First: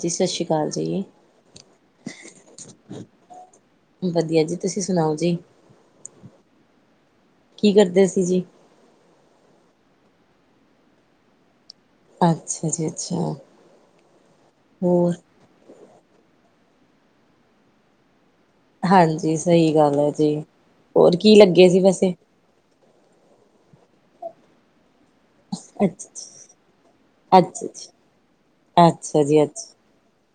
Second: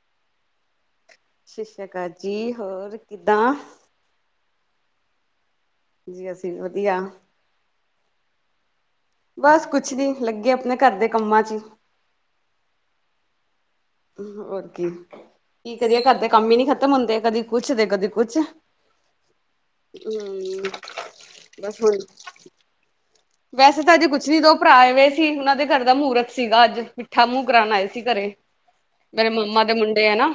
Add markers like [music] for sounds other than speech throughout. ਜੀ ਸਤਿ ਸ਼੍ਰੀ ਅਕਾਲ ਜੀ ਸ਼ਸ਼ੀਆ ਕਾ ਜੀ ਹੋਰ ਕਿੱਦਾਂ ਵਧੀਆ ਜੀ ਤੁਸੀਂ ਸੁਣਾਓ ਜੀ ਜੀ ਅਸੀਂ ਵੀ ਵਧੀਆ ਕੀ ਕਰਦੇ ਸੀ ਜੀ ਬਸ ਕੁਛ ਨੀ ਲੱਗੇ ਆਪਣੇ ਘਰ ਦੇ ਕੰਮਾਂ ਚ ਈ ਅੱਛਾ ਜੀ ਅੱਛਾ ਹੋਰ ਕੀ ਕੀ ਕਰੀਏ ਘਰ ਦੇ ਕੰਮ ਹੀ ਨੀ ਖਤਮ ਹੁੰਦੇ ਕਦੀ ਕੁਛ ਦੇ ਕਦੇ ਕੁਛ ਹਾਂਜੀ ਸਹੀ ਗੱਲ ਏ ਜੀ ਹਮ ਹੋਰ ਕੀ ਲੱਗੇ ਬਸ ਸੀ ਹੁਣ ਵੈਸੇ ਵੈਸੇ ਤਾਂ ਅਜੇ ਕੁਛ ਨੀ ਦੋ ਭਰਾ ਆਏ ਵੇ ਸੀ ਉਹਨਾਂ ਦੇ ਘਰ ਦਾ ਮਹੂਰਤ ਅੱਛਾ ਸੀਗਾ ਅੱਜ ਮਿੱਠਾ ਮੂੰਹ ਅੱਛਾ ਕਰਾਉਣ ਆਏ ਜੀ ਸੀ ਘਰੇ ਅੱਛਾ ਮੇਰੇ ਜੀ ਮਮਾ ਅੱਛਾ ਦੇ ਮੁੰਡੇ ਐ ਨਾ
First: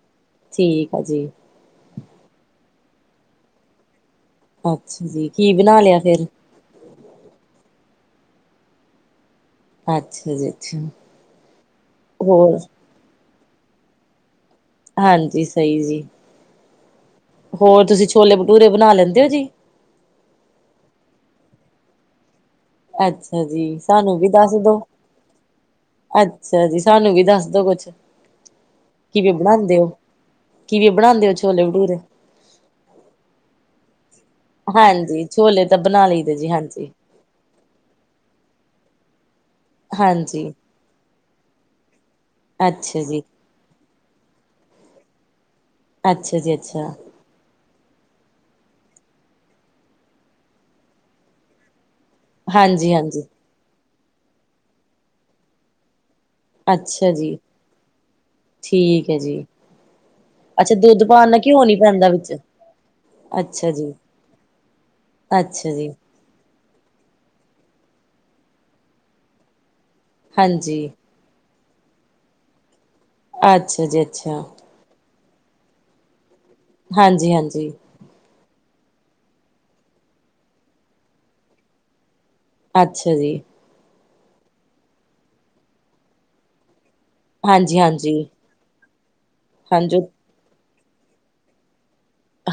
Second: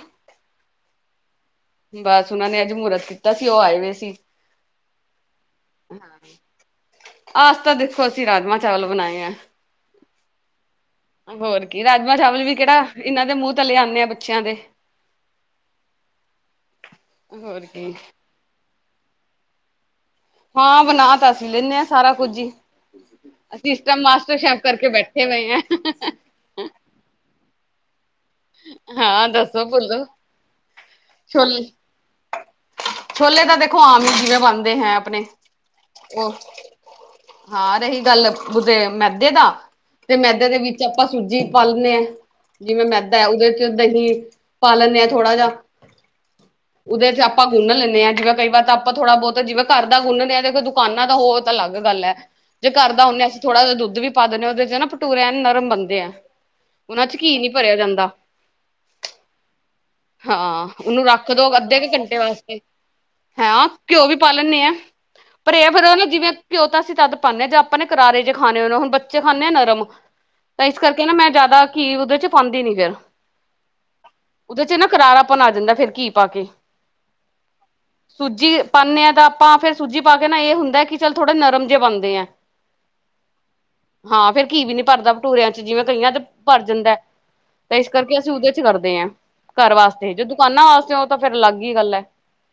ਠੀਕ ਆ ਜੀ ਬਸ ਉਹਨਾਂ ਨੇ ਅੱਜ ਮਹੂਰਤ ਕੀਤਾ ਸੀ ਉਹ ਆਏ ਵੇ ਸੀ ਅੱਛਾ ਜੀ ਕੀ ਬਣਾ ਲਿਆ ਫੇਰ ਆਜ ਤਾਂ ਦੇਖੋ ਅਸੀਂ ਰਾਜਮਾਂ ਚਾਵਲ ਬਣਾਏ ਐ ਅੱਛਾ ਜੀ ਅੱਛਾ ਹੋਰ ਕੀ ਰਾਜਮਾਂ ਚਾਵਲ ਵੀ ਹੋਰ ਕਿਹੜਾ ਇਹਨਾਂ ਦੇ ਮੂੰਹ ਤਲੇ ਆਂਦੇ ਆ ਬੱਚਿਆਂ ਦੇ ਹਾਂਜੀ ਸਹੀ ਜੀ ਹੋਰ ਤੁਸੀਂ ਛੋਲੇ ਭਟੂਰੇ ਬਣਾ ਲੈਂਦੇ ਓ ਜੀ ਹਾਂ ਬਣਾ ਤਾਂ ਅਸੀਂ ਲੈਂਣੇ ਆ ਸਾਰਾ ਕੁੱਝ ਈ ਅੱਛਾ ਜੀ ਅਸੀਂ ਇਸ ਟੈਮ ਸਾਨੂੰ ਵੀ ਮਾਸਟਰ ਸ਼ੈਫ ਕਰਕੇ ਬੈਠੇ ਵਏ ਐ ਛਾ ਜੀ ਸਾਨੂੰ ਵੀ ਦੱਸਦੋ ਕੁਛ ਹਾਂ ਕਿਵੇਂ ਦੱਸੋ ਬਣਾਂਦੇ ਓ ਭੁੱਲੋ ਕਿਵੇਂ ਬਣਾਂਦੇ ਓ ਛੋਲੇ ਭਟੂਰੇ ਛੋਲੇ ਤਾਂ ਦੇਖੋ ਆਮ ਹੀ ਜਿਵੇਂ ਬਣ ਹਾਂਜੀ ਛੋਲੇ ਤਾਂ ਬਣਾ ਲਈ ਦੇ ਜੀ ਹਾਂਜੀ ਹਾਂ ਰਹੀ ਗੱਲ ਉਦੇ ਮੈਦੇ ਦਾ ਤੇ ਮੈਦੇ ਹਾਂਜੀ ਦੇ ਵਿੱ ਚ ਆਪਾਂ ਸੂਜੀ ਪਾ ਲੈਂਣੇ ਆ ਜਿਵੇਂ ਅੱਛਾ ਮੈਦਾ ਜੀ ਏ ਉਹਦੇ ਚ ਦਹੀਂ ਪਾ ਲੈਂਨੇ ਆ ਥੋੜ੍ਹਾ ਜਿਹਾ ਅੱਛਾ ਜੀ ਅੱਛਾ ਪਾਂ ਗੁੰਨ ਲੈਂਨੇ ਆ ਜਿਵੇਂ ਕਈ ਵਾਰ ਤਾਂ ਆਪਾਂ ਥੋੜਾ ਬਹੁਤ ਜਿਵੇਂ ਘਰ ਦਾ ਗੁੰਨਨੇ ਆ ਦੇਖੋ ਦੁਕਾਨਾਂ ਦਾ ਉਹ ਤਾਂ ਅਲੱਗ ਗੱਲ ਐ ਜੇ ਘਰ ਹਾਂਜੀ ਦਾ ਹਾਂਜੀ ਹੁੰਦੇ ਹਾਂ, ਅਸੀ ਥੋੜਾ ਜਿਹਾ ਦੁੱਧ ਪਾ ਦਿਨੇ ਆ ਉਹਦੇ ਚ, ਨਾ ਭਟੂਰੇ ਐਨ ਨਰਮ ਬਣਦੇ ਆ। ਉਹਨਾ ਅੱਛਾ ਚ ਜੀ ਘੀ ਨਹੀਂ ਭਰਿਆ ਜਾਂਦਾ। ਠੀਕ ਏ ਜੀ। ਹਾਂ, ਅੱਛਾ ਉਹਨੂੰ ਦੁੱਧ ਪਾਉਣ ਰੱਖ ਨਾਲ ਦੋ, ਘਿਓ ਨੀ ਅੱਧੇ ਕੁ ਪੈਂਦਾ ਘੰਟੇ ਵਿੱਚ ਵਾਸਤੇ। ਹਾ, ਅੱਛਾ ਜੀ ਘਿਓ ਵੀ ਪਾ ਲੈਂਣੇ ਆ, ਪਰ ਇਹ ਏ ਅੱਛਾ ਜੀ ਫੇਰ। ਜਿਵੇਂ ਘਿਓ ਤਾਂ ਅਸੀਂ ਤਦ ਪਾਂਣੇ ਆ, ਜੇ ਆਪਾਂ ਨੇ ਕਰਾਰੇ ਜੇ ਖਾਣੇ ਹੋਣ, ਹੁਣ ਬੱਚੇ ਖਾਂਦੇ ਆ ਨਰਮ। ਤਾਂ ਇਸ ਹਾਂਜੀ ਕਰਕੇ ਨਾ, ਮੈਂ ਜ਼ਿਆਦਾ ਘੀ ਉਹਦੇ ਚ ਪਾਉਂਦੀ ਨੀ, ਫੇਰ। ਅੱਛਾ ਜੀ ਅੱਛਾ। ਉਹਦੇ ਚ ਨਾ ਕਰਾਰਾਪਣ ਆ ਜਾਂਦੈ, ਫਿਰ ਘੀ ਪਾ ਕੇ। ਹਾਂਜੀ, ਹਾਂਜੀ। ਸੂਜੀ ਪਾਂਦੇ ਆ ਤਾਂ ਆਪਾਂ, ਫੇਰ ਸੂਜੀ ਪਾ ਕੇ ਨਾ ਇਹ ਹੁੰਦਾ ਕਿ, ਚੱਲ ਥੋੜੇ ਨਰਮ ਜਿਹੇ ਬਣਦੇ ਆ। ਅੱਛਾ ਜੀ। ਹਾਂ, ਫੇਰ ਘੀ ਵੀ ਨੀ ਭਰਦਾ ਭਟੂਰਿਆਂ ਚ, ਜਿਵੇਂ ਕਈਆਂ ਚ ਭਰ ਜਾਂਦਾ ਏ। ਤਾਂ ਹਾਂਜੀ ਇਸ ਹਾਂਜੀ ਕਰਕੇ ਅਸੀਂ ਉਹਦੇ ਚ ਕਰਦੇ ਆ, ਘਰ ਹਾਂਜੀ ਵਾਸਤੇ, ਜੇ ਦੁਕਾਨਾਂ ਵਾਸਤੇ ਹੋ ਤਾਂ ਫਿਰ ਅਲੱਗ ਹੀ ਗੱਲ ਏ।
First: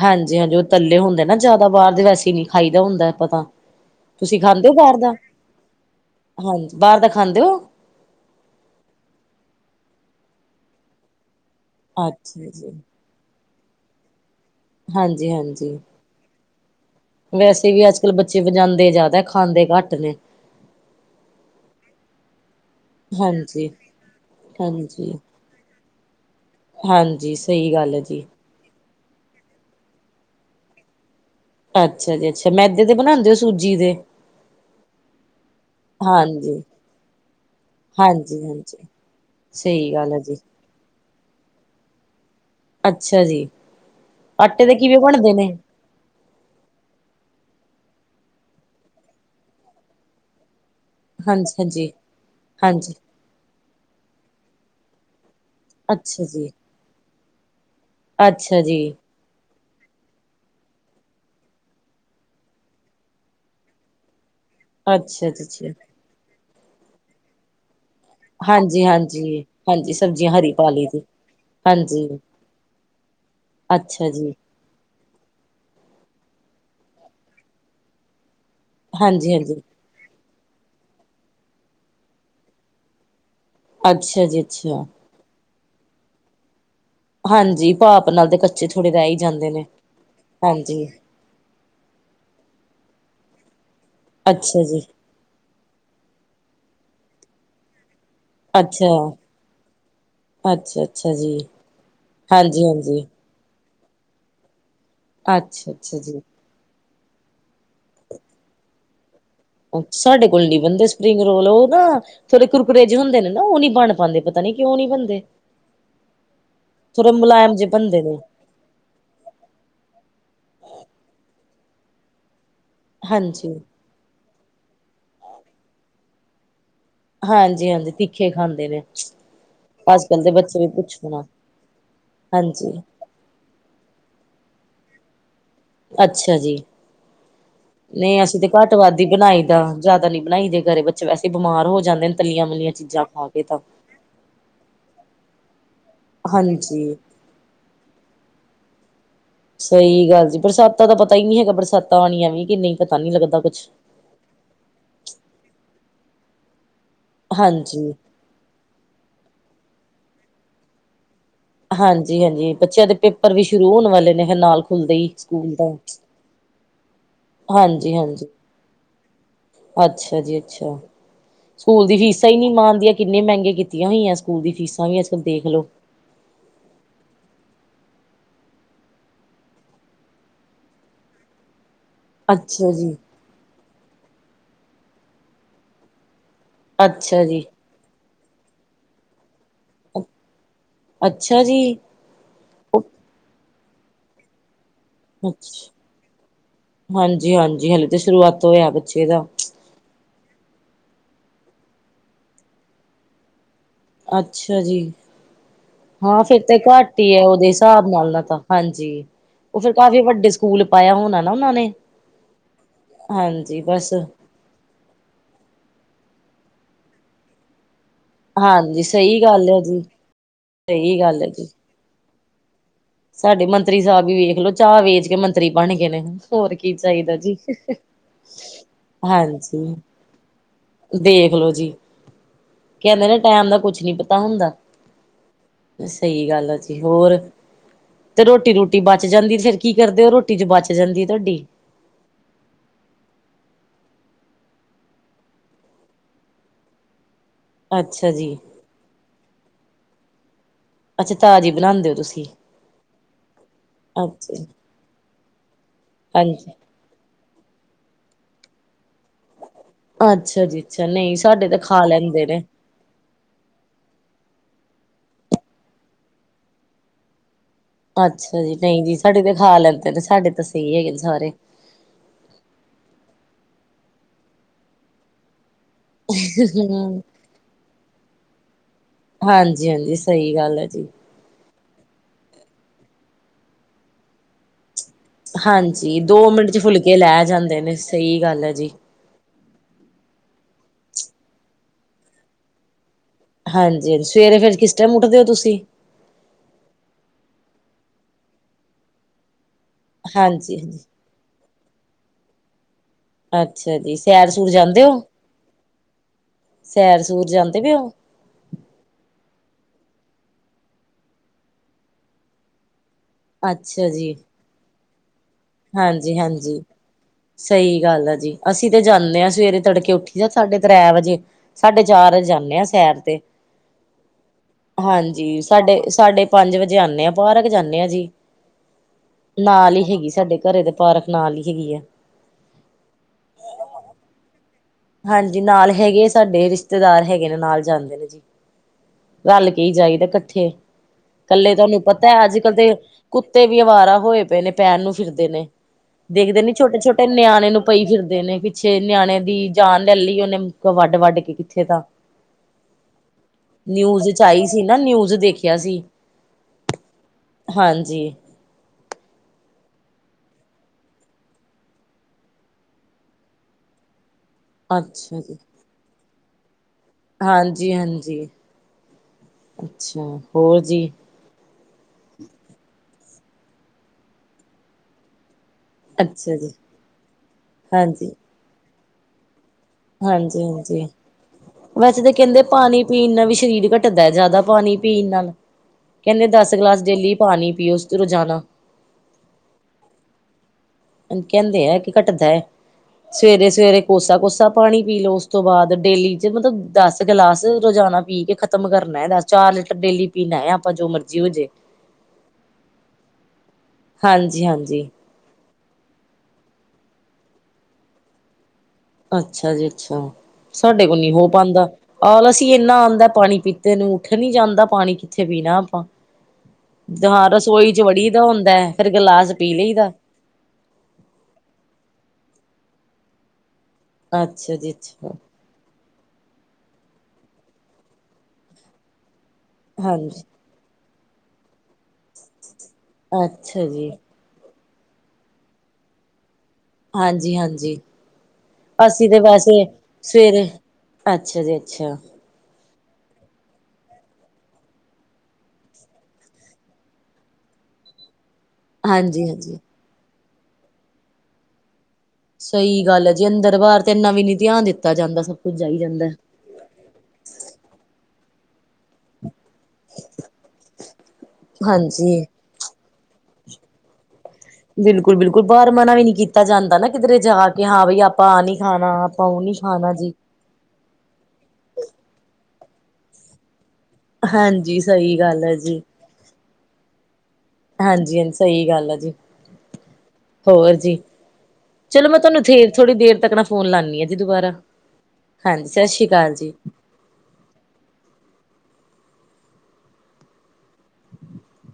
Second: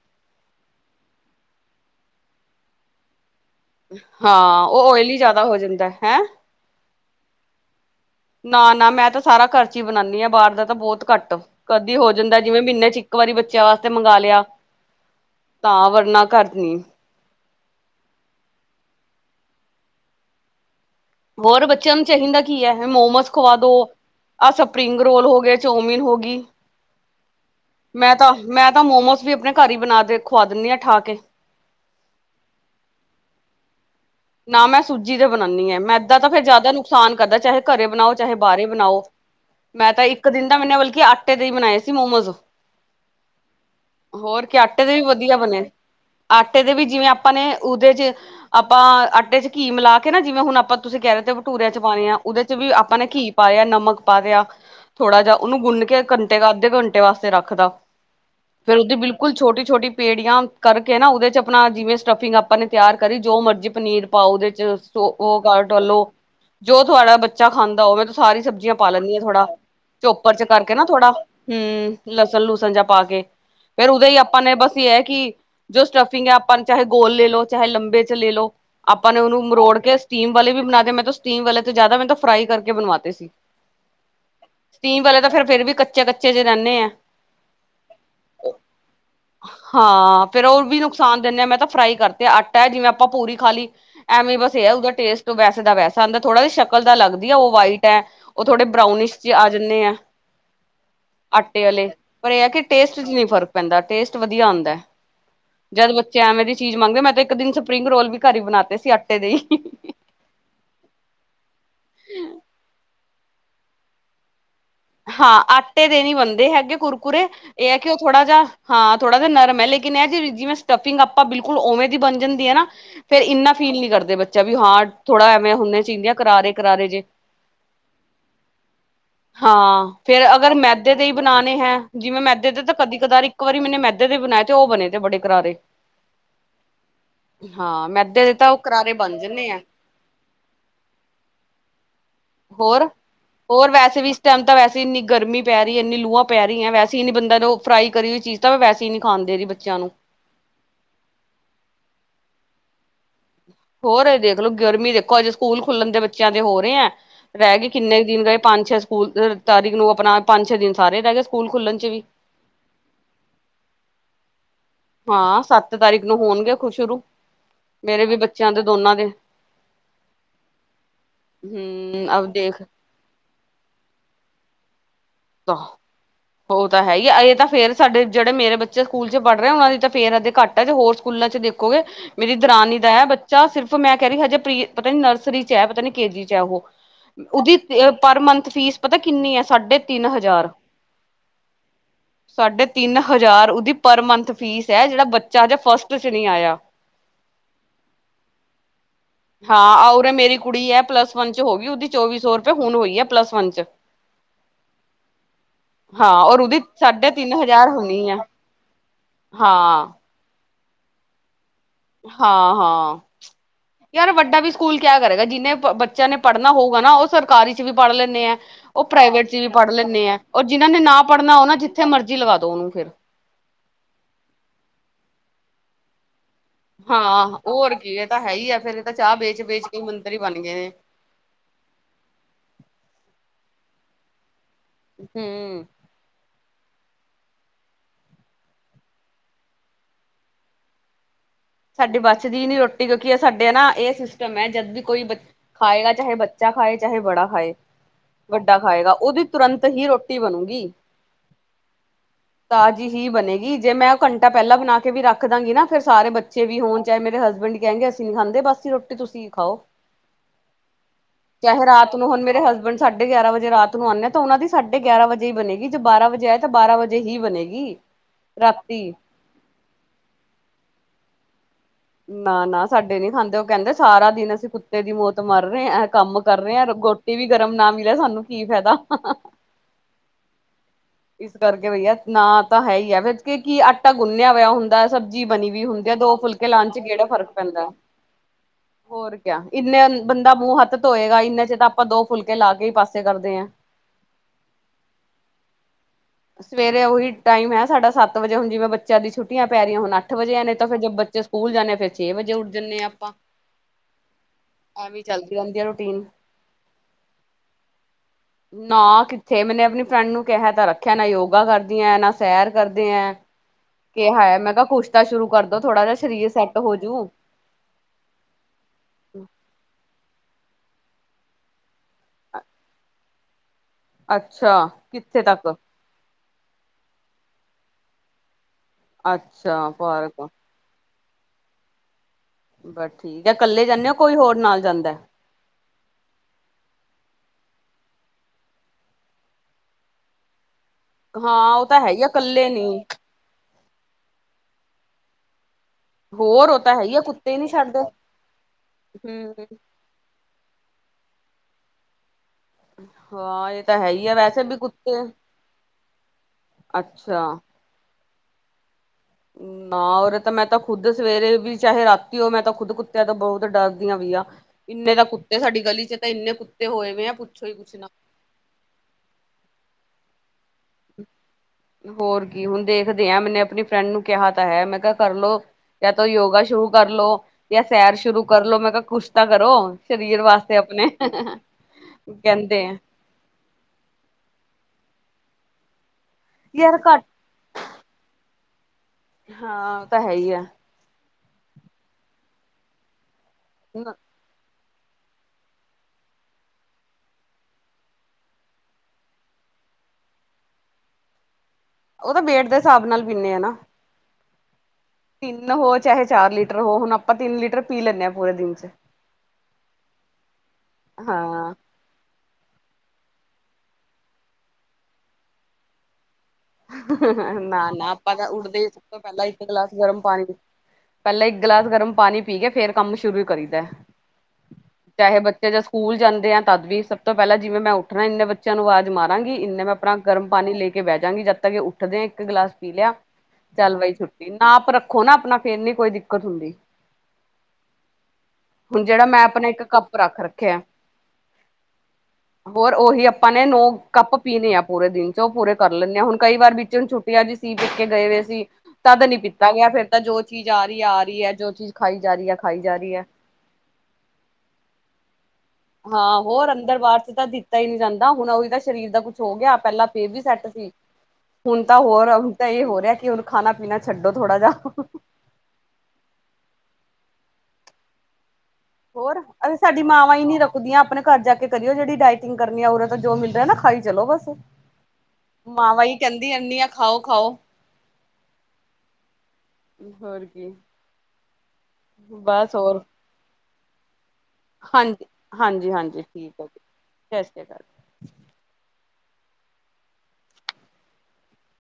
ਹਾਂਜੀ, ਹਾਂਜੀ, ਉਹ ਤੱਲੇ ਹੁੰਦੇ ਨਾ ਜ਼ਿਆਦਾ ਬਾਹਰ ਦੇ, ਵੈਸੇ ਹੀ ਨਹੀਂ ਖਾਈਦਾ ਹੁੰਦਾ ਪਤਾ। ਤੁਸੀਂ ਹਾਂ ਖਾਂਦੇ ਹੋ ਉਹ ਬਾਹਰ ਦਾ, ਓਇਲੀ ਜ਼ਿਆਦਾ ਹੋ ਜਾਂਦਾ ਹੈਂ ਹਾਂ, ਬਾਹਰ ਦਾ ਖਾਂਦੇ ਹੋ। ਨਾ-ਨਾ, ਮੈਂ ਤਾਂ ਸਾਰਾ ਘਰ ਚ ਹੀ ਬਣਾਉਂਦੀ ਹਾਂ, ਬਾਹਰ ਦਾ ਤਾਂ ਬਹੁਤ ਘੱਟ, ਕਦੀ ਹੋ ਜਾਂਦਾ ਅੱਛਾ ਜਿਵੇਂ ਜੀ ਮਹੀਨੇ ਚ। ਇੱਕ ਵਾਰੀ ਬੱਚਿਆਂ ਵਾਸਤੇ ਮੰਗਵਾ ਲਿਆ, ਹਾਂਜੀ ਹਾਂਜੀ ਤਾਂ, ਵਰਨਾ ਘਰ ਨੀ। ਵੈਸੇ ਵੀ ਅੱਜ ਕੱਲ੍ਹ ਬੱਚੇ ਵਜਾਂਦੇ ਜ਼ਿਆਦਾ, ਖਾਂਦੇ ਘੱਟ ਨੇ। ਹੋਰ ਬੱਚਿਆਂ ਨੂੰ ਚਾਹੀਦਾ ਕੀ ਹੈ, ਮੋਮਸ ਖਵਾ ਹਾਂਜੀ ਦੋ, ਆਹ ਸਪਰਿੰਗ ਹਾਂਜੀ ਰੋਲ ਹੋ ਗਏ। ਚਉਮੀਨ ਹੋ ਗਈ। ਹਾਂਜੀ। ਸਹੀ ਗੱਲ ਹੈ ਮੈਂ ਜੀ ਤਾਂ, ਮੈਂ ਤਾਂ ਮੋਮੋਸ ਵੀ ਆਪਣੇ ਘਰ ਹੀ ਬਣਾ ਦੇ ਖੁਵਾ ਦਿੰਦੀ ਹਾਂ, ਠਾ ਕੇ। ਅੱਛਾ ਜੀ, ਅੱਛਾ ਮੈਦੇ ਤੇ ਬਣਾਉਂਦੇ ਹੋ, ਸੂਜੀ ਦੇ। ਨਾ, ਮੈਂ ਸੂਜੀ ਤੇ ਬਣਾਉਦੀ ਆ, ਮੈਦਾ ਤਾਂ ਫੇਰ ਹਾਂਜੀ ਜ਼ਿਆਦਾ ਨੁਕਸਾਨ ਕਰਦੈ, ਚਾਹੇ ਘਰੇ ਬਣਾਓ, ਚਾਹੇ ਹਾਂਜੀ ਬਾਹਰੇ ਹਾਂਜੀ ਬਣਾਓ। ਸਹੀ ਮੈਂ ਤਾਂ ਗੱਲ ਹੈ ਇੱਕ ਜੀ ਦਿਨ ਤਾਂ ਬਲਕਿ ਆਟੇ ਦੇ ਹੀ ਬਣਾਏ ਸੀ, ਮੋਮੋਜ਼। ਅੱਛਾ ਜੀ ਹੋਰ ਕਿਯਾ, ਆਟੇ ਦੇ ਕਿਵੇਂ ਵੀ ਬਣਦੇ ਵਧੀਆ ਨੇ ਬਣੇ। ਆਟੇ ਦੇ ਵੀ, ਜਿਵੇਂ ਆਪਾਂ ਨੇ, ਉਹਦੇ ਚ ਆਪਾਂ ਆਟੇ ਚ ਘੀ ਮਿਲਾ ਕੇ ਨਾ, ਜਿਵੇਂ ਹੁਣ ਆਪਾਂ। ਤੁਸੀਂ ਕਹਿ ਰਹੇ ਹੋ ਹਾਂਜੀ ਭਟੂਰਿਆਂ ਚ ਹਾਂਜੀ ਪਾਣੀ ਆ, ਉਹਦੇ ਚ ਵੀ ਹਾਂਜੀ ਆਪਾਂ ਨੇ ਘੀ ਪਾ ਲਿਆ, ਨਮਕ ਪਾ ਲਿਆ। ਥੋੜਾ ਜਿਹਾ ਉਹਨੂੰ, ਗੁੰਨ ਕੇ ਅੱਛਾ ਘੰਟੇ, ਜੀ ਅੱਧੇ ਘੰਟੇ ਵਾਸਤੇ ਰੱਖਦਾ, ਅੱਛਾ ਫੇਰ ਜੀ ਉਹਦੀ ਬਿਲਕੁਲ ਬਿਲਕੁਲ ਛੋਟੀ ਛੋਟੀ ਪੇੜੀਆਂ ਕਰਕੇ ਨਾ, ਉਹਦੇ 'ਚ ਆਪਣਾ ਜਿਵੇਂ ਸਟਫਿੰਗ ਆਪਾਂ ਨੇ ਤਿਆਰ ਕਰੀ, ਜੋ ਮਰਜ਼ੀ ਪਨੀਰ। ਪਾਓ ਉਹਦੇ ਚ, ਅੱਛਾ ਜੀ ਉਹ ਕਰ ਅੱਛਾ ਤਲ ਲੋ, ਜੋ ਤੁਹਾਡਾ ਬੱਚਾ ਖਾਂਦਾ ਉਹਵੇ। ਸਾਰੀ ਸਬਜ਼ੀਆਂ ਹਾਂਜੀ ਪਾ ਲੈਂਦੀ ਹਾਂ ਹਾਂਜੀ ਥੋੜਾ, ਹਾਂਜੀ ਸਬਜ਼ੀਆਂ ਚੋਪਰ ਚ ਹਰੀ ਪਾ ਕਰਕੇ ਨਾ ਲਈ ਦੀ ਥੋੜਾ, ਹੰ, ਹਾਂਜੀ ਲਸਣ ਲੂਸਣ ਜਾ ਪਾ ਕੇ। ਫੇਰ ਉਦੇ ਅੱਛਾ ਹੀ ਜੀ ਆਪਾਂ ਨੇ ਬਸ। ਹੈ ਕਿ, ਜੋ ਸਟਫਿੰਗ ਹੈ ਆਪਾਂ ਨੂੰ, ਚਾਹੇ ਗੋਲ ਲੈ ਲਓ, ਚਾਹੇ ਲੰਬੇ ਚ ਲੈ ਲੋ। ਆਪਾਂ ਨੇ ਹਾਂਜੀ ਉਹਨੂੰ ਹਾਂਜੀ ਮਰੋੜ ਕੇ ਸਟੀਮ ਵਾਲੇ ਵੀ ਬਣਾਦੇ, ਮੈਂ ਸਟੀਮ ਵਾਲੇ ਤੇ ਜ਼ਿਆਦਾ, ਮੈਂ ਫਰਾਈ ਕਰਕੇ ਬਣਵਾਤੇ ਸੀ। ਅੱਛਾ ਜੀ ਅੱਛਾ ਸਟੀਮ ਵਾਲੇ ਤਾਂ ਫਿਰ, ਫੇਰ ਵੀ ਕੱਚੇ-ਕੱਚੇ ਜੇਹੇ ਰਹਿੰਦੇ ਆ। ਹਾਂਜੀ ਭਾਪ ਨਾਲ ਦੇ ਕੱਚੇ ਥੋੜੇ ਰਹਿ ਹੀ ਜਾਂਦੇ ਨੇ ਹਾਂ, ਫਿਰ ਉਹ ਵੀ ਹਾਂਜੀ ਨੁਕਸਾਨ ਦਿਨੇਂ ਆ, ਮੈਂ ਤਾਂ ਫਰਾਈ ਕਰ। ਤੇ ਆਟਾ ਹੈ, ਜਿਵੇਂ ਆਪਾਂ ਪੂਰੀ ਖਾ ਲੀ। ਐਵੇਂ ਬਸ ਅੱਛਾ ਹੈ, ਜੀ ਉਹਦਾ ਟੇਸਟ ਵੈਸੇ ਦਾ ਵੈਸਾ ਆਂਦਾ, ਥੋੜ੍ਹਾ ਜਿਹਾ ਸ਼ਕਲ ਤਾਂ ਲੱਗਦੀ ਹੈ, ਉਹ ਵਾਈਟ ਹੈ। ਉਹ ਥੋੜੇ ਅੱਛਾ ਬਰਾਊਨਿਸ਼ ਚ ਆ ਜਾਂਦੇ ਆ। ਅੱਛਾ ਅੱਛਾ ਜੀ ਆਟੇ ਵਾਲੇ, ਪਰ ਇਹ ਹੈ ਕਿ ਹਾਂਜੀ ਟੇਸਟ ਹਾਂਜੀ ਚ ਨੀ ਫ਼ਰਕ। ਪੈਂਦਾ, ਟੇਸਟ ਵਧੀਆ ਆਉਦੈ, ਅੱਛਾ ਜਦ ਅੱਛਾ ਜੀ ਬੱਚੇ ਐਵੇਂ ਦੀ ਚੀਜ਼ ਮੰਗੇ, ਮੈਂ ਤਾਂ ਇੱਕ ਦਿਨ। ਸਪਰਿੰਗ ਰੋਲ ਵੀ ਘਰ ਈ ਬਣਾਤੇ ਸੀ, ਆਟੇ ਦੇ ਹੀ। ਸਾਡੇ ਕੋਲ ਨੀ ਬਣਦੇ ਸਪਰਿੰਗ ਰੋਲ, ਉਹ ਨਾ ਥੋੜੇ ਕੁਰਕੁਰੇ ਜ ਹੁੰਦੇ ਨੇ ਨਾ, ਉਹ ਨੀ ਬਣ ਪਾਉਂਦੇ। ਤਾਂ ਨੀ ਕਿਉਂ ਨੀ ਬ ਹਾਂ ਆਟੇ ਦੇ ਨੀ, ਬਨਦੇ ਹੈਗੇ ਥੋੜੇ ਕੁਰਕੁਰੇ, ਮੁਲਾਇਮ ਜਿਹੇ ਏਹ ਐ ਕਿ ਓ ਬਣਦੇ ਨੇ ਥੋੜਾ ਜੇਹਾ ਹਾਂ, ਥੋੜਾ ਜੇਆ ਨਰਮ ਐ, ਲੇਕਿਨ ਏਹ ਜੇ, ਜਿਵੇਂ ਸਟਫਿੰਗ ਆਪਾਂ ਬਿਲਕੁਲ ਉਵੇਂ ਦੀ ਬਣ ਜਾਂਦੀ ਐ ਨਾ ਫੇਰ, ਇੰਨਾ ਹਾਂਜੀ ਫੀਲ ਨੀ, ਕਰਦੇ ਬੱਚਾ ਵੀ ਹਾਂ ਥੋੜ੍ਹਾ, ਐਵੇਂ ਹੋਨੇ ਚਾਈਦੇ ਐ, ਕਰਾਰੇ -ਕਰਾਰੇ ਜੇ। ਹਾਂਜੀ- ਹਾਂਜੀ, ਤਿੱਖੇ ਖਾਂਦੇ ਨੇ। ਹਾਂ, ਅੱਜ ਕੱਲ ਫੇਰ ਦੇ ਅਗਰ ਬੱਚੇ ਵੀ ਮੈਦੇ ਦੇ ਪੁੱਛੋ ਈ ਨਾ ਬਨਾਨੇ ਹੈ, ਜਿਵੇਂ ਮੈਦੇ ਦੇ ਹਾਂਜੀ ਤਾਂ ਕਦੀ ਕਦਾਰ ਈ ਇੱਕ ਵਾਰੀ ਮੈਂਨੇ, ਮੈਦੇ ਦੇ ਬਨਾਏ, ਤੇ ਓ ਬਨੇ ਤੇ ਬੜੇ ਕਰਾਰੇ। ਅੱਛਾ ਜੀ ਹਾਂ ਨਈ ਮੈਦੇ ਦੇ ਅਸੀਂ ਤੇ ਤਾਂ ਉਹ ਘੱਟ, ਕਰਾਰੇ ਵੱਧ ਈ ਬਣ ਬਨਾਈ ਜਾਂਦੇ ਆ ਦਾ। ਜਾਦਾ ਨੀ ਬਣਾਈ ਦੇ, ਘਰੇ ਬੱਚੇ ਵੈਸੇ ਈ ਬਮਾਰ ਹੋ ਜਾਂਦੇ ਨੇ ਤਲੀਆਂ -ਮੱਲੀਆਂ, ਹੋਰ ਚੀਜਾਂ ਖਾ ਕੇ ਤਾਂ। ਹੋਰ ਵੈਸੇ ਵੀ ਇਸ ਟਾਈਮ ਤਾਂ, ਵੈਸੇ ਇੰਨੀ ਗਰਮੀ ਪੈ ਰੀ ਇੰਨੀ ਲੂਆਂ ਪੈ ਰੀਆਂ, ਹਾਂਜੀ। ਵੈਸੇ ਈ ਨਈ ਬੰਦਾ ਨੂੰ ਫਰਾਈ ਕਰੀ ਹੋਈ ਚੀਜ ਤਾਂ, ਵੈਸੇ ਈ ਨੀ ਖਾਨ ਦੇ ਰਈ। ਸਈ ਗੱਲ ਜੀ, ਬਰਸਾਤਾਂ ਤਾਂ ਪਤਾ ਈ ਨਈ ਹੈਗਾ, ਬਰਸਾਤਾਂ ਆਣੀਆਂ ਵੀ ਕਿ ਨਈ, ਪਤਾ ਨੀ ਲੱਗਦਾ ਕੁਛ। ਹੋਰ ਏ, ਦੇਖ ਲੋ ਗਰਮੀ ਦੇਖੋ, ਅਜੇ ਸਕੂਲ ਖੁੱਲਣ ਦੇ ਬੱਚੇਆਂ ਦੇ ਹੋ ਰੇ ਐਂ। ਰੈਹ ਗਏ, ਹਾਂਜੀ। ਕਿੰਨੇ ਕੁ ਦਿਨ ਰੈਹ ਪੰਜ, ਛੇ ਸਕੂਲ ਤਾਰੀਖ ਨੂੰ ਆਪਣਾ ਪੰਜ ਛੇ, ਦਿਨ ਸਾਰੇ ਰੈਹ ਗਏ। ਸਕੂਲ ਖੁੱਲਣ ਚ ਵੀ। ਹਾਂਜੀ- ਹਾਂਜੀ, ਬੱਚੇਆਂ ਦੇ ਪੇਪਰ ਵੀ ਸ਼ੁਰੂ ਹੋਣ ਵਾਲੇ ਨੇ, ਨਾਲ। ਖੁੱਲਦੇ ਹੀ ਹਾਂ, ਸਕੂਲ ਤਾਂ। ਸੱਤ ਤਾਰੀਕ ਨੂੰ ਹੋਣਗੇ ਖੁ ਸ਼ੁਰੂ ਹਾਂਜੀ ਮੇਰੇ ਵੀ ਹਾਂਜੀ ਬੱਚੇਆਂ ਦੇ ਦੋਨਾਂ ਦੇ। ਅੱਛਾ ਜੀ -ਅੱਛਾ, ਸਕੂਲ ਦੀ ਹੂੰ ਆਪ ਫੀਸਾਂ ਈ, ਨੀ ਦੇਖ ਮਾਣਦੀ ਹੈ ਕਿੰਨੇ ਮੈਹੰਗੇ ਕੀਤੀਆਂ ਹੋਈਆਂ ਸਕੂਲ ਦੀ ਫੀਸਾਂ ਵੀ, ਅ [unintelligible] ਓ ਤਾਂ ਹੈ ਈ ਐ, ਏਹ ਤਾਂ ਫੇਰ ਸਾਡੇ ਜੇਹੜੇ ਮੇਰੇ ਬੱਚੇ ਸਕੂਲ 'ਚ ਪੜ੍ਹ ਰਏ ਐ ਓਨਾਂ ਦੀ ਤਾਂ ਫੇਰ, ਅਜੇ ਘੱਟ ਐ, ਤੇ ਹੋਰ ਸਕੂਲਾਂ ਚ ਦੇਖੋ। ਖੋਗੇ ਮੇਰੀ ਅੱਛਾ ਦਰਾਨੀ ਦਾ ਜੀ ਐ ਬੱਚਾ, ਸਿਰਫ਼ ਮੈਂ ਕੇਹ ਰਈ ਹਜੇ ਪ੍ਰੀ ਪਤਾ ਨੀ, ਨਰਸਰੀ ਚ ਐ, ਪਤਾ ਨੀ ਕੇ- ਜੀ 'ਚ ਹੈ ਓਹ। ਅੱਛਾ ਜੀ ਉਹਦੀ ਪਰ ਮੰਥ ਫੀਸ ਪਤਾ ਕਿੰਨੀ ਐ? ਸਾਢੇ ਤਿੰਨ ਹਜਾਰ। ਅੱਛਾ ਜੀ ਸਾਢੇ ਤਿੰਨ ਹਜਾਰ ਉਦੀ ਪਰ ਮੰਥ ਫੀਸ ਐ, ਜੇਹੜਾ ਬੱਚਾ ਅਜੇ ਅੱਛਾ। ਫਸਟ 'ਚ ਨਹੀਂ ਆਏਆ। ਹਾਂਜੀ -ਹਾਂਜੀ, ਹਲੇ ਤੇ ਸ਼ੁਰੂਆਤ ਹੋਏਆ ਬੱਚੇ ਦਾ‌। ਹਾਂ, ਔਰ ਏ ਮੇਰੀ ਕੁੜੀ ਆ। ਪਲੱਸ ਵਨ ਚ ਹੋ ਗਈ, ਉਦੀ ਚੌਵੀ ਸੌ ਰੁਪਏ ਹੁਨ ਹੋਈ ਐ ਪਲੱਸ ਵਨ 'ਚ। ਅੱਛਾ ਜੀ। ਹਾਂ, ਫੇਰ ਔਰ ਤੇ ਉਹਦੀ ਘੱਟ ਈ ਸਾਢੇ ਐ, ਤਿੰਨ ਉਹਦੇ ਹਜ਼ਾਰ ਹਿਸਾਬ ਹੋਣੀ ਨਾਲ ਆ ਨਾ ਤਾਂ ਹਾਂਜੀ, ਓ ਫੇਰ ਹਾਂ ਕਾਫ਼ੀ ਵੱਡੇ ਸ- ਕੂਲ ਪਾਏਆ ਹੋਨਾ ਨਾ ਓਨਾਂ ਨੇ। ਹਾਂ- ਹਾਂ, ਹਾਂਜੀ ਬਸ ਯਾਰ ਵੱਡਾ ਵੀ ਸਕੂਲ ਕਿਆ ਕਰੇਗਾ, ਜਿੰਨੇ ਬੱਚੇਆਂ ਨੇ ਪੜ੍ਹਨਾ ਹੋਊਗਾ ਨਾ, ਓ ਸਰਕਾਰੀ 'ਚ ਵੀ ਪੜ੍ਹ ਲੈਂਨੇ ਐਂ, ਓ ਹਾਂਜੀ ਸਹੀ ਪ੍ਰਾਈਵੇਟ ਚ ਵੀ ਗੱਲ ਹੈ ਪੜ੍ਹ ਜੀ ਲੈਂਨੇ ਐਂ ਔਰ ਜਿਨਾਂ ਨੇ ਸਹੀ ਨਾ, ਗੱਲ ਹੈ ਪੜ੍ਹਨਾ ਜੀ। ਉਨਾਂ ਜਿ ਜਿੱਥੇ ਮਰਜੀ ਲਗਾ ਦੋ ਓਨੂੰ ਫੇਰ। ਸਾਡੇ ਮੰਤਰੀ ਸਾਬ ਵੀ ਵੇਖ ਲਓ, ਚਾਹ ਵੇਚ ਕੇ ਮੰਤਰੀ ਬਣ ਗਏ ਨੇ। ਹੋਰ ਕੀ ਚਾਈਦਾ ਹਾਂ ਜੀ, ਹੋਰ ਕੀ ਇਹ ਤਾਂ ਹੈ ਹੀ ਆ ਫੇਰ ਇਹ ਤਾਂ ਚਾਹ ਵੇਚ ਵੇਚ ਹਾਂਜੀ। ਕੇ ਮੰਤਰੀ ਬਣ ਗਏ ਨੇ ਦੇਖ ਲੋ ਜੀ, ਕੈੰਦੇ ਨੇ ਟੈਮ ਦਾ ਕੁਛ ਨੀਂ ਪਤਾ ਹੁੰਦਾ। ਹਮ। ਸਈ ਗੱਲ ਆ ਜੀ, ਹੋਰ? ਤੇ, ਰੋਟੀ -ਰੂਟੀ ਬਚ ਜਾਂਦੀ, ਫੇਰ ਕੀ ਕਰਦੇ ਓ ਰੋਟੀ ਜੇ ਬਚ ਜਾਂਦੀ, ਤੁਆਡੀ। ਸਾਡੇ ਬਚ ਦੀ ਨੀ ਰੋਟੀ, ਕਿਉਂਕਿ ਏਹ ਸਾਡੇ ਨਾ ਏਹ ਸਿਸਟਮ ਐ, ਜਦ ਵੀ ਕੋਈ ਬੱ ਖਾਏਗਾ ਚਾਹੇ ਬੱਚਾ ਖਾਏ, ਚਾਹੇ ਬੜਾ ਖਾਏ। ਅੱਛਾ ਜੀ। ਵੱਡਾ ਖਾਏਗਾ ਓਦੀ ਤੁਰੰਤ ਹੀ ਰੋਟੀ ਬਣੂਗੀ। ਅੱਛਾ ਤਾਜ਼ੀ ਬਣਾਉਂਦੇ ਹੋ ਤੁਸੀਂ ਤਾਜ਼ੀ ਹੀ ਬਣੇਗੀ ਜੇ ਮੈਂ ਘੰਟਾ ਅੱਛਾ ਪਹਿਲਾਂ ਬਣਾ ਕੇ ਵੀ ਰੱਖ ਰੱਖਦਾਂਗੀ ਨਾ ਫੇਰ ਸਾਰੇ ਹਾਂਜੀ। ਬੱਚੇ ਵੀ ਹੋਣ ਚਾਹੇ ਮੇਰੇ ਹਸਬੈਂਡ ਕਹਿੰਗੇ ਅਸੀਂ ਨੀ ਖਾਂਦੇ ਬਸ ਹੀ ਰੋਟੀ ਤੁਸੀਂ ਖਾਓ। ਅੱਛਾ ਜੀ ਅੱਛਾ ਨਈ ਸਾਡੇ ਤਾਂ ਚਾਹੇ ਖਾ ਰਾਤ ਨੂੰ ਹੁਣ ਲੈਂਦੇ ਮੇਰੇ ਨੇ। ਹਸਬੈਂਡ ਸਾਢੇ ਗਿਆਰਾਂ ਵਜੇ ਰਾਤ ਨੂੰ ਆਨੇ ਹਾਂ, ਤਾਂ ਉਹਨਾਂ ਦੀ ਸਾਢੇ ਗਿਆਰਾਂ ਵਜੇ ਹੀ ਬਣੇਗੀ, ਜੇ ਬਾਰਾਂ ਵਜੇ ਆਏ ਤਾਂ ਬਾਰਾਂ ਵਜੇ ਹੀ ਬਣੇਗੀ। ਅੱਛਾ ਜੀ ਨਈਂ-ਨਈਂ ਰਾਤੀ ਜੀ ਸਾਡੇ ਤੇ ਖਾ ਲੈਂਦੇ ਨੇ ਸਾਡੇ ਤਾਂ ਸਹੀ ਹੈਗੇ ਨੇ ਸਾਰੇ। ਨਾ-ਨਾ ਸਾਡੇ ਨੀ ਖਾਂਦੇ ਉਹ ਕਹਿੰਦੇ ਸਾਰਾ ਦਿਨ ਅਸੀਂ ਕੁੱਤੇ ਦੀ ਮੌਤ ਮਰ ਰਹੇ ਆ। ਕੰਮ ਕਰ ਰਹੇ ਆ ਗੋਟੀ ਵੀ ਗਰਮ ਨਾ ਮਿਲੇ ਸਾਨੂੰ ਕੀ ਫਾਇਦਾ। ਹਾਂਜੀ-ਹਾਂਜੀ ਸਹੀ ਗੱਲ ਹੈ ਜੀ। ਇਸ ਕਰਕੇ ਬਈਆ ਨਾ ਤਾਂ ਹੈ ਹੀ ਫਿਰ ਕੀ ਆਟਾ ਗੁੰਨਿਆ ਹੋਇਆ ਹੁੰਦਾ ਸਬ ਜੀ ਬਣੀ ਵੀ ਹੁੰਦੀ ਆ ਹਾਂਜੀ ਦੋ ਫੁਲਕੇ ਮਿੰਟ ਲਾਉਣ ਚ ਕਿਹੜਾ ਲੈ ਫ਼ਰਕ ਜਾਂਦੇ ਪੈਂਦਾ। ਨੇ ਸਹੀ ਗੱਲ ਹੈ ਜੀ। ਹੋਰ ਕਿਆ, ਇੰਨੇ ਬੰਦਾ ਮੂੰਹ ਹੱਥ ਧੋਏਗਾ ਇਨੇ ਚ ਤਾਂ ਆਪਾਂ ਦੋ ਫੁਲਕੇ ਲਾ ਕੇ ਹੀ ਪਾਸੇ ਕਰਦੇ ਆ। ਹਾਂਜੀ-ਹਾਂਜੀ ਸਵੇਰੇ ਫੇਰ ਕਿਸ ਟੈਮ ਉੱਠਦੇ ਹੋ ਤੁਸੀਂ? ਸਵੇਰੇ ਉਹੀ ਟਾਈਮ ਹੈ ਸਾਡਾ ਸੱਤ ਵਜੇ ਹੁਣ ਜਿਵੇਂ ਬੱਚਿਆਂ ਦੀ ਛੁੱਟੀਆ ਪੈ ਰਹੀਆਂ ਹੋਣ ਅੱਠ ਵਜੇ ਆ ਨੇ ਹਾਂਜੀ ਤਾਂ ਫਿਰ ਹਾਂਜੀ। ਜੇ ਬੱਚੇ ਸਕੂਲ ਜਾਨੇ ਆ ਫੇਰ ਛੇ ਵਜੇ ਉੱਠ ਜਾਂਦੇ ਆਪਾਂ। ਅੱਛਾ ਜੀ ਸੈਰ ਸੂਰ ਜਾਂਦੇ ਹੋ, ਐਵੇਂ ਚੱਲਦੀ ਰਹਿੰਦੀ ਆ ਰੂਟੀਨ ਸੈਰ ਸੂਰ ਜਾਂਦੇ ਪਓ ਹੋ। ਨਾ ਕਿੱਥੇ ਮੈਨੇ ਆਪਣੀ ਫਰੈਂਡ ਨੂੰ ਕਿਹਾ ਤਾਂ ਰੱਖਿਆ ਨਾ ਯੋਗਾ ਕਰਦੀਆ ਨਾ ਸੈਰ ਕਰਦੇ ਏ। ਅੱਛਾ ਜੀ। ਕਿਹਾ ਹੈ ਮੈਂ ਕਿਹਾ ਕੁਛ ਤਾ ਸ਼ੁਰੂ ਕਰਦੋ ਥੋੜਾ ਜਹਾ ਹਾਂਜੀ ਸਰੀਰ ਸੈੱਟ ਹਾਂਜੀ। ਹੋਜੂ। ਸਹੀ ਗੱਲ ਆ ਜੀ ਅਸੀਂ ਤੇ ਜਾਨੇ ਆ ਸਵੇਰੇ ਤੜਕੇ ਉੱਠੀ ਜਾ ਸਾਡੇ ਤਰੈ ਵਜੇ। ਸਾਡੇ ਚਾਰ ਜਾਨੇ ਹਾਂ ਸੈਰ ਤੇ ਅੱਛਾ ਕਿੱਥੇ ਹਾਂਜੀ ਤੱਕ ਸਾਡੇ ਸਾਡੇ ਪੰਜ ਵਜੇ ਆਨੇ ਆ ਪਾਰਕ ਜਾਨੇ ਆ ਜੀ ਅੱਛਾ ਨਾਲ ਹੀ ਹੈਗੀ ਪਾਰਕ ਸਾਡੇ। ਘਰੇ ਦੇ ਪਾਰਕ ਨਾਲ ਹੀ ਹੈਗੀ ਹੈ। ਬਸ ਠੀਕ ਹੈ, ਕੱਲੇ ਜਾਂਦੇ ਹੋ ਕੋਈ ਹੋਰ ਨਾਲ ਜਾਂਦਾ। ਹਾਂਜੀ ਨਾਲ ਹੈਗੇ ਸਾਡੇ ਰਿਸ਼ਤੇਦਾਰ ਹੈਗੇ ਨੇ ਨਾਲ ਜਾਂਦੇ ਨੇ ਜੀ। ਰਲ ਕੇ ਜਾਈਦਾ ਕੱਠੇ ਕੱਲੇ ਹਾਂ ਉਹ ਤਾਂ ਤੁਹਾਨੂੰ ਹੈ ਹੀ ਆ ਪਤਾ ਅੱਜ ਕੱਲੇ ਕੱਲ ਨੀ ਤੇ ਕੁੱਤੇ ਵੀ ਅਵਾਰਾ ਹੋਏ ਪਏ ਨੇ ਪੈਣ ਨੂੰ ਫਿਰਦੇ ਨੇ। ਦੇਖਦੇ ਹੋਰ ਨੀ ਉਹ ਤਾਂ ਹੈ ਹੀ ਆ ਛੋਟੇ-ਛੋਟੇ ਕੁੱਤੇ ਨੀ ਨਿਆਣੇ ਨੂੰ ਛੱਡਦੇ ਪਈ ਫਿਰਦੇ ਨੇ ਪਿੱਛੇ ਨਿਆਣੇ ਦੀ ਹੂੰ। ਖਲ ਲੈ ਲੀ ਉਹਨੇ ਵੱਡ-ਵੱਢ ਕੇ ਪਿੱਛੇ ਤਾਂ। ਹਾਂ ਇਹ ਤਾਂ ਹੈ ਹੀ ਨਿਊਜ਼ ਆ ਚ ਵੈਸੇ ਆਈ ਵੀ ਸੀ ਨਾ ਕੁੱਤੇ ਨਿਊਜ਼ ਦੇਖਿਆ ਸੀ। ਅੱਛਾ ਹਾਂਜੀ ਨਾ ਉਰੇ ਤਾਂ ਮੈਂ ਤਾਂ ਖੁੱਦ ਸਵੇਰੇ ਵੀ ਚਾਹੇ ਰਾਤੀ ਹੋ ਮੈਂ ਤਾਂ ਖੁੱਦ ਕੁੱਤਿਆਂ ਤਾਂ ਬਹੁਤ ਡਰਦੀ ਆ ਭਈਆ। ਇੰਨੇ ਤਾਂ ਅੱਛਾ ਕੁੱਤੇ ਸਾਡੀ ਗਲੀ ਚ ਤੇ ਇੰਨੇ ਕੁੱਤੇ ਹੋਏ ਵੇ ਆ ਪੁੱਛੋ ਹੀ ਕੁਛ ਨਾ। ਹਾਂਜੀ-ਹਾਂਜੀ ਅੱਛਾ ਹੋਰ ਜੀ? ਹੋਰ ਕੀ ਹੁਣ ਦੇਖਦੇ ਆ ਮੈਨੇ ਆਪਣੀ ਫਰੈਂਡ ਨੂੰ ਕਿਹਾ ਤਾਂ ਹੈ ਮੈਂ ਕਿਹਾ ਕਰਲੋ ਯਾ ਤਾ ਅੱਛਾ ਯੋਗਾ ਜੀ, ਸ਼ੁਰੂ ਕਰਲੋ ਯਾ ਸੈਰ ਹਾਂਜੀ, ਸ਼ੁਰੂ ਕਰਲ ਲੋ ਮੈਂ ਕਿਹਾ ਕੁਛ ਤਾਂ ਕਰੋ। ਸਰੀਰ ਹਾਂਜੀ, ਵਾਸਤੇ ਹਾਂਜੀ। ਆਪਣੇ ਵੈਸੇ ਤਾਂ ਕਹਿੰਦੇ ਆ। ਪਾਣੀ ਪੀਣ ਨਾਲ ਵੀ ਸਰੀਰ ਘੱਟਦਾ ਜਾਦਾ ਪਾਣੀ ਪੀਣ ਨਾਲ ਕਹਿੰਦੇ ਦਸ ਯਾਰ ਗਲਾਸ ਘੱਟ ਡੇਲੀ ਪਾਣੀ ਪੀਓ ਉਸ ਤੇ ਰੋਜ਼ਾਨਾ। ਹਾਂ ਉਹ ਤਾਂ ਹੈ ਹੀ ਆ। ਕਹਿੰਦੇ ਹੈ ਕਿ ਘੱਟਦਾ ਹੈ ਸਵੇਰੇ-ਸਵੇਰੇ ਕੋਸਾ-ਕੋਸਾ ਪਾਣੀ ਪੀ ਲੋ ਉਸ ਤੋਂ ਬਾਦ ਡੇਲੀ ਚ ਮਤਲਬ ਦਸ ਗਿਲਾਸ ਰੋਜਾਨਾ ਪੀ ਕੇ ਖ਼ਤਮ ਕਰਨਾ ਹੈ ਦਸ ਚਾਰ ਲੀਟਰ ਡੇਲੀ ਪੀਣਾ ਹੈ ਆਪਾਂ ਜੋ ਮਰਜ਼ੀ ਹੋਜੇ। ਉਹ ਤਾਂ ਵੇਟ ਦੇ ਹਿਸਾਬ ਨਾਲ ਪੀਨੇ ਆ ਨਾ। ਹਾਂਜੀ-ਹਾਂਜੀ ਤਿੰਨ ਹੋ ਚਾਹੇ ਚਾਰ ਲੀਟਰ ਹੋ ਹੁਣ ਆਪਾਂ ਤਿੰਨ ਲੀਟਰ ਪੀ ਲੈਨੇ ਹਾਂ ਪੂਰੇ ਦਿਨ ਚ। ਅੱਛਾ ਜੀ ਅੱਛਾ ਸਾਡੇ ਕੋਲ ਨੀ ਹੋ ਹਾਂ। ਪਾਦਾ। ਆਲ ਅਸੀਂ ਇੰਨਾ ਆਉਂਦਾ ਪਾਣੀ ਪੀਤੇ ਨੂੰ ਉੱਠ ਨੀ ਜਾਂਦਾ ਪਾਣੀ ਕਿੱਥੇ ਪੀਣਾ ਆਪਾਂ। ਹਾਂ ਨਾ ਰਸੋਈ ਚ -ਨਾ ਵੜੀ ਆਪਾਂ ਦਾ ਤਾਂ ਹੁੰਦਾ ਉੱਠਦੇ ਹੈ ਸਭ ਫਿਰ ਤੋਂ ਪਹਿਲਾਂ ਗਿਲਾਸ ਇੱਕ ਪੀ ਲਈ ਗਲਾਸ ਦਾ ਗਰਮ ਪਾਣੀ ਪਹਿਲਾਂ ਇੱਕ ਗਲਾਸ ਗਰਮ ਪਾਣੀ ਪੀ ਕੇ ਫੇਰ ਕੰਮ ਸ਼ੁਰੂ ਕਰੀ ਦਾ। ਅੱਛਾ ਜੀ ਅੱਛਾ। ਜਦੋ ਸਕੂਲ ਜਾਂਦੇ ਆ ਤਦ ਵੀ ਸਭ ਤੋਂ ਪਹਿਲਾਂ ਜਿਵੇ ਮੈਂ ਉੱਠਣਾ ਇੰਨੇ ਬਚੇ ਬੱਚਿਆਂ ਨੂੰ ਆਵਾਜ਼ ਮਾਰਾਂਗੀ ਇੰਨੇ ਮੈਂ ਆਪਣਾ ਹਾਂਜੀ ਗਰਮ ਪਾਣੀ ਲੈ ਕੇ ਬਹਿ ਜਾਂਗੀ ਜਦ ਤੱਕ ਕਿ ਉੱਠਦੇ ਆ ਇੱਕ ਗਲਾਸ ਪੀ ਲਿਆ। ਅੱਛਾ ਚੱਲ ਜੀ ਬਾਈ ਛੁੱਟੀ ਨਾਪ ਰੱਖੋ ਨਾ ਆਪਣਾ ਫੇਰ ਨੀ ਕੋਈ ਦਿੱਕਤ ਹੁੰਦੀ। ਹਾਂਜੀ ਹਾਂਜੀ। ਹੁਣ ਜਿਹੜਾ ਅਸੀਂ ਤੇ ਮੈਂ ਆਪਣਾ ਵੈਸੇ ਇੱਕ ਕੱਪ ਰੱਖ ਸਵੇਰੇ ਰੱਖਿਆ ਅੱਛਾ ਜੀ ਅੱਛਾ। ਹੋਰ ਉਹੀ ਆਪਾਂ ਨੇ ਨੋ ਕੱਪ ਪੀਣੇ ਆ ਪੂਰੇ ਦਿਨ ਚ ਉਹ ਪੂਰੇ ਕਰ ਲੈਂਦੇ ਹਾਂ ਹੁਣ ਕਈ ਵਾਰ ਵਿੱਚ ਨੂੰ ਛੁੱਟੀਆਂ ਜੀ ਸੀ ਬੱਚੇ ਗਏ ਹੋਏ ਸੀ ਤਦ ਨੀ ਹਾਂਜੀ ਪੀਤਾ ਹਾਂਜੀ ਗਿਆ ਫਿਰ ਜੋ ਚੀਜ਼ ਆ ਰਹੀ ਹੈ ਆ ਰਹੀ ਹੈ ਜੋ ਚੀਜ਼ ਖਾਈ ਜਾ ਰਹੀ ਐ। ਸਹੀ ਗੱਲ ਐ ਜੇ ਅੰਦਰ ਬਾਹਰ ਤੇ ਇੰਨਾ ਵੀ ਨੀ ਧਿਆਨ ਦਿੱਤਾ ਜਾਂਦਾ। ਕੁੱਝ ਜਾਈ ਜਾਂਦਾ ਹਾਂ ਹੋਰ ਅੰਦਰ ਬਾਹਰ ਚ ਤਾਂ ਦਿੱਤਾ ਹੀ ਨਹੀਂ ਜਾਂਦਾ ਹੁਣ ਉਹੀ ਤਾਂ ਸਰੀਰ ਦਾ ਕੁਛ ਹੋ ਗਿਆ ਪਹਿਲਾਂ ਫੇਰ ਵੀ ਸੈਟ ਸੀ, ਹੁਣ ਤਾਂ ਹੋਰ ਹਾਂਜੀ ਤਾਂ ਇਹ ਹੋ ਰਿਹਾ ਕਿ ਹੁਨ ਖਾਣਾ ਪੀਣਾ ਛੱਡੋ ਥੋੜ੍ਹਾ ਜਿਹਾ ਬਿਲਕੁਲ ਬਿਲਕੁਲ, ਬਾਹਰ ਮਨਾ ਵੀ ਨਹੀਂ ਕੀਤਾ ਜਾਂਦਾ ਨਾ ਕਿਧਰੇ ਜਾ ਕੇ ਹਾਂ ਬਈ ਆਪ ਆਪਾਂ ਆਹ ਨੀ ਖਾਣਾ, ਆਪਾਂ ਉਹ ਨੀ ਖਾਣਾ ਜੀ। ਕੁੜੀਆਂ ਆਪਣੇ ਘਰ ਜਾ ਕੇ ਕਰੀਓ ਜਿਹੜੀ ਡਾਇਟਿੰਗ ਕਰਨੀ ਆ ਉਰਾ ਤੇ ਜੋ ਮਿਲ ਰਿਹਾ ਨਾ ਖਾਈ ਚਲੋ ਬਸ, ਹਾਂਜੀ ਸਹੀ ਗੱਲ ਹੈ ਜੀ ਮਾਂਵਾ ਈ ਕਹਿੰਦੀ ਐਨੀ ਆ ਖਾਓ -ਖਾਓ। ਹਾਂਜੀ ਹਾਂਜੀ ਸਹੀ ਗੱਲ ਆ ਜੀ। ਹੋਰ ਜੀ, ਚਲੋ ਮੈਂ ਤੁਹਾਨੂੰ ਬਸ ਫੇਰ ਹੋਰ ਥੋੜ੍ਹੀ ਦੇਰ ਤੱਕ ਨਾ ਫੋਨ ਲਾਂਦੀ ਆ। ਜੀ ਦੁਬਾਰਾ, ਹਾਂਜੀ ਹਾਂਜੀ ਸਸ ਸ੍ਰੀ ਕਾਲ ਜੀ। ਸਸ ਸ਼੍ਰੀ ਕਾਲ।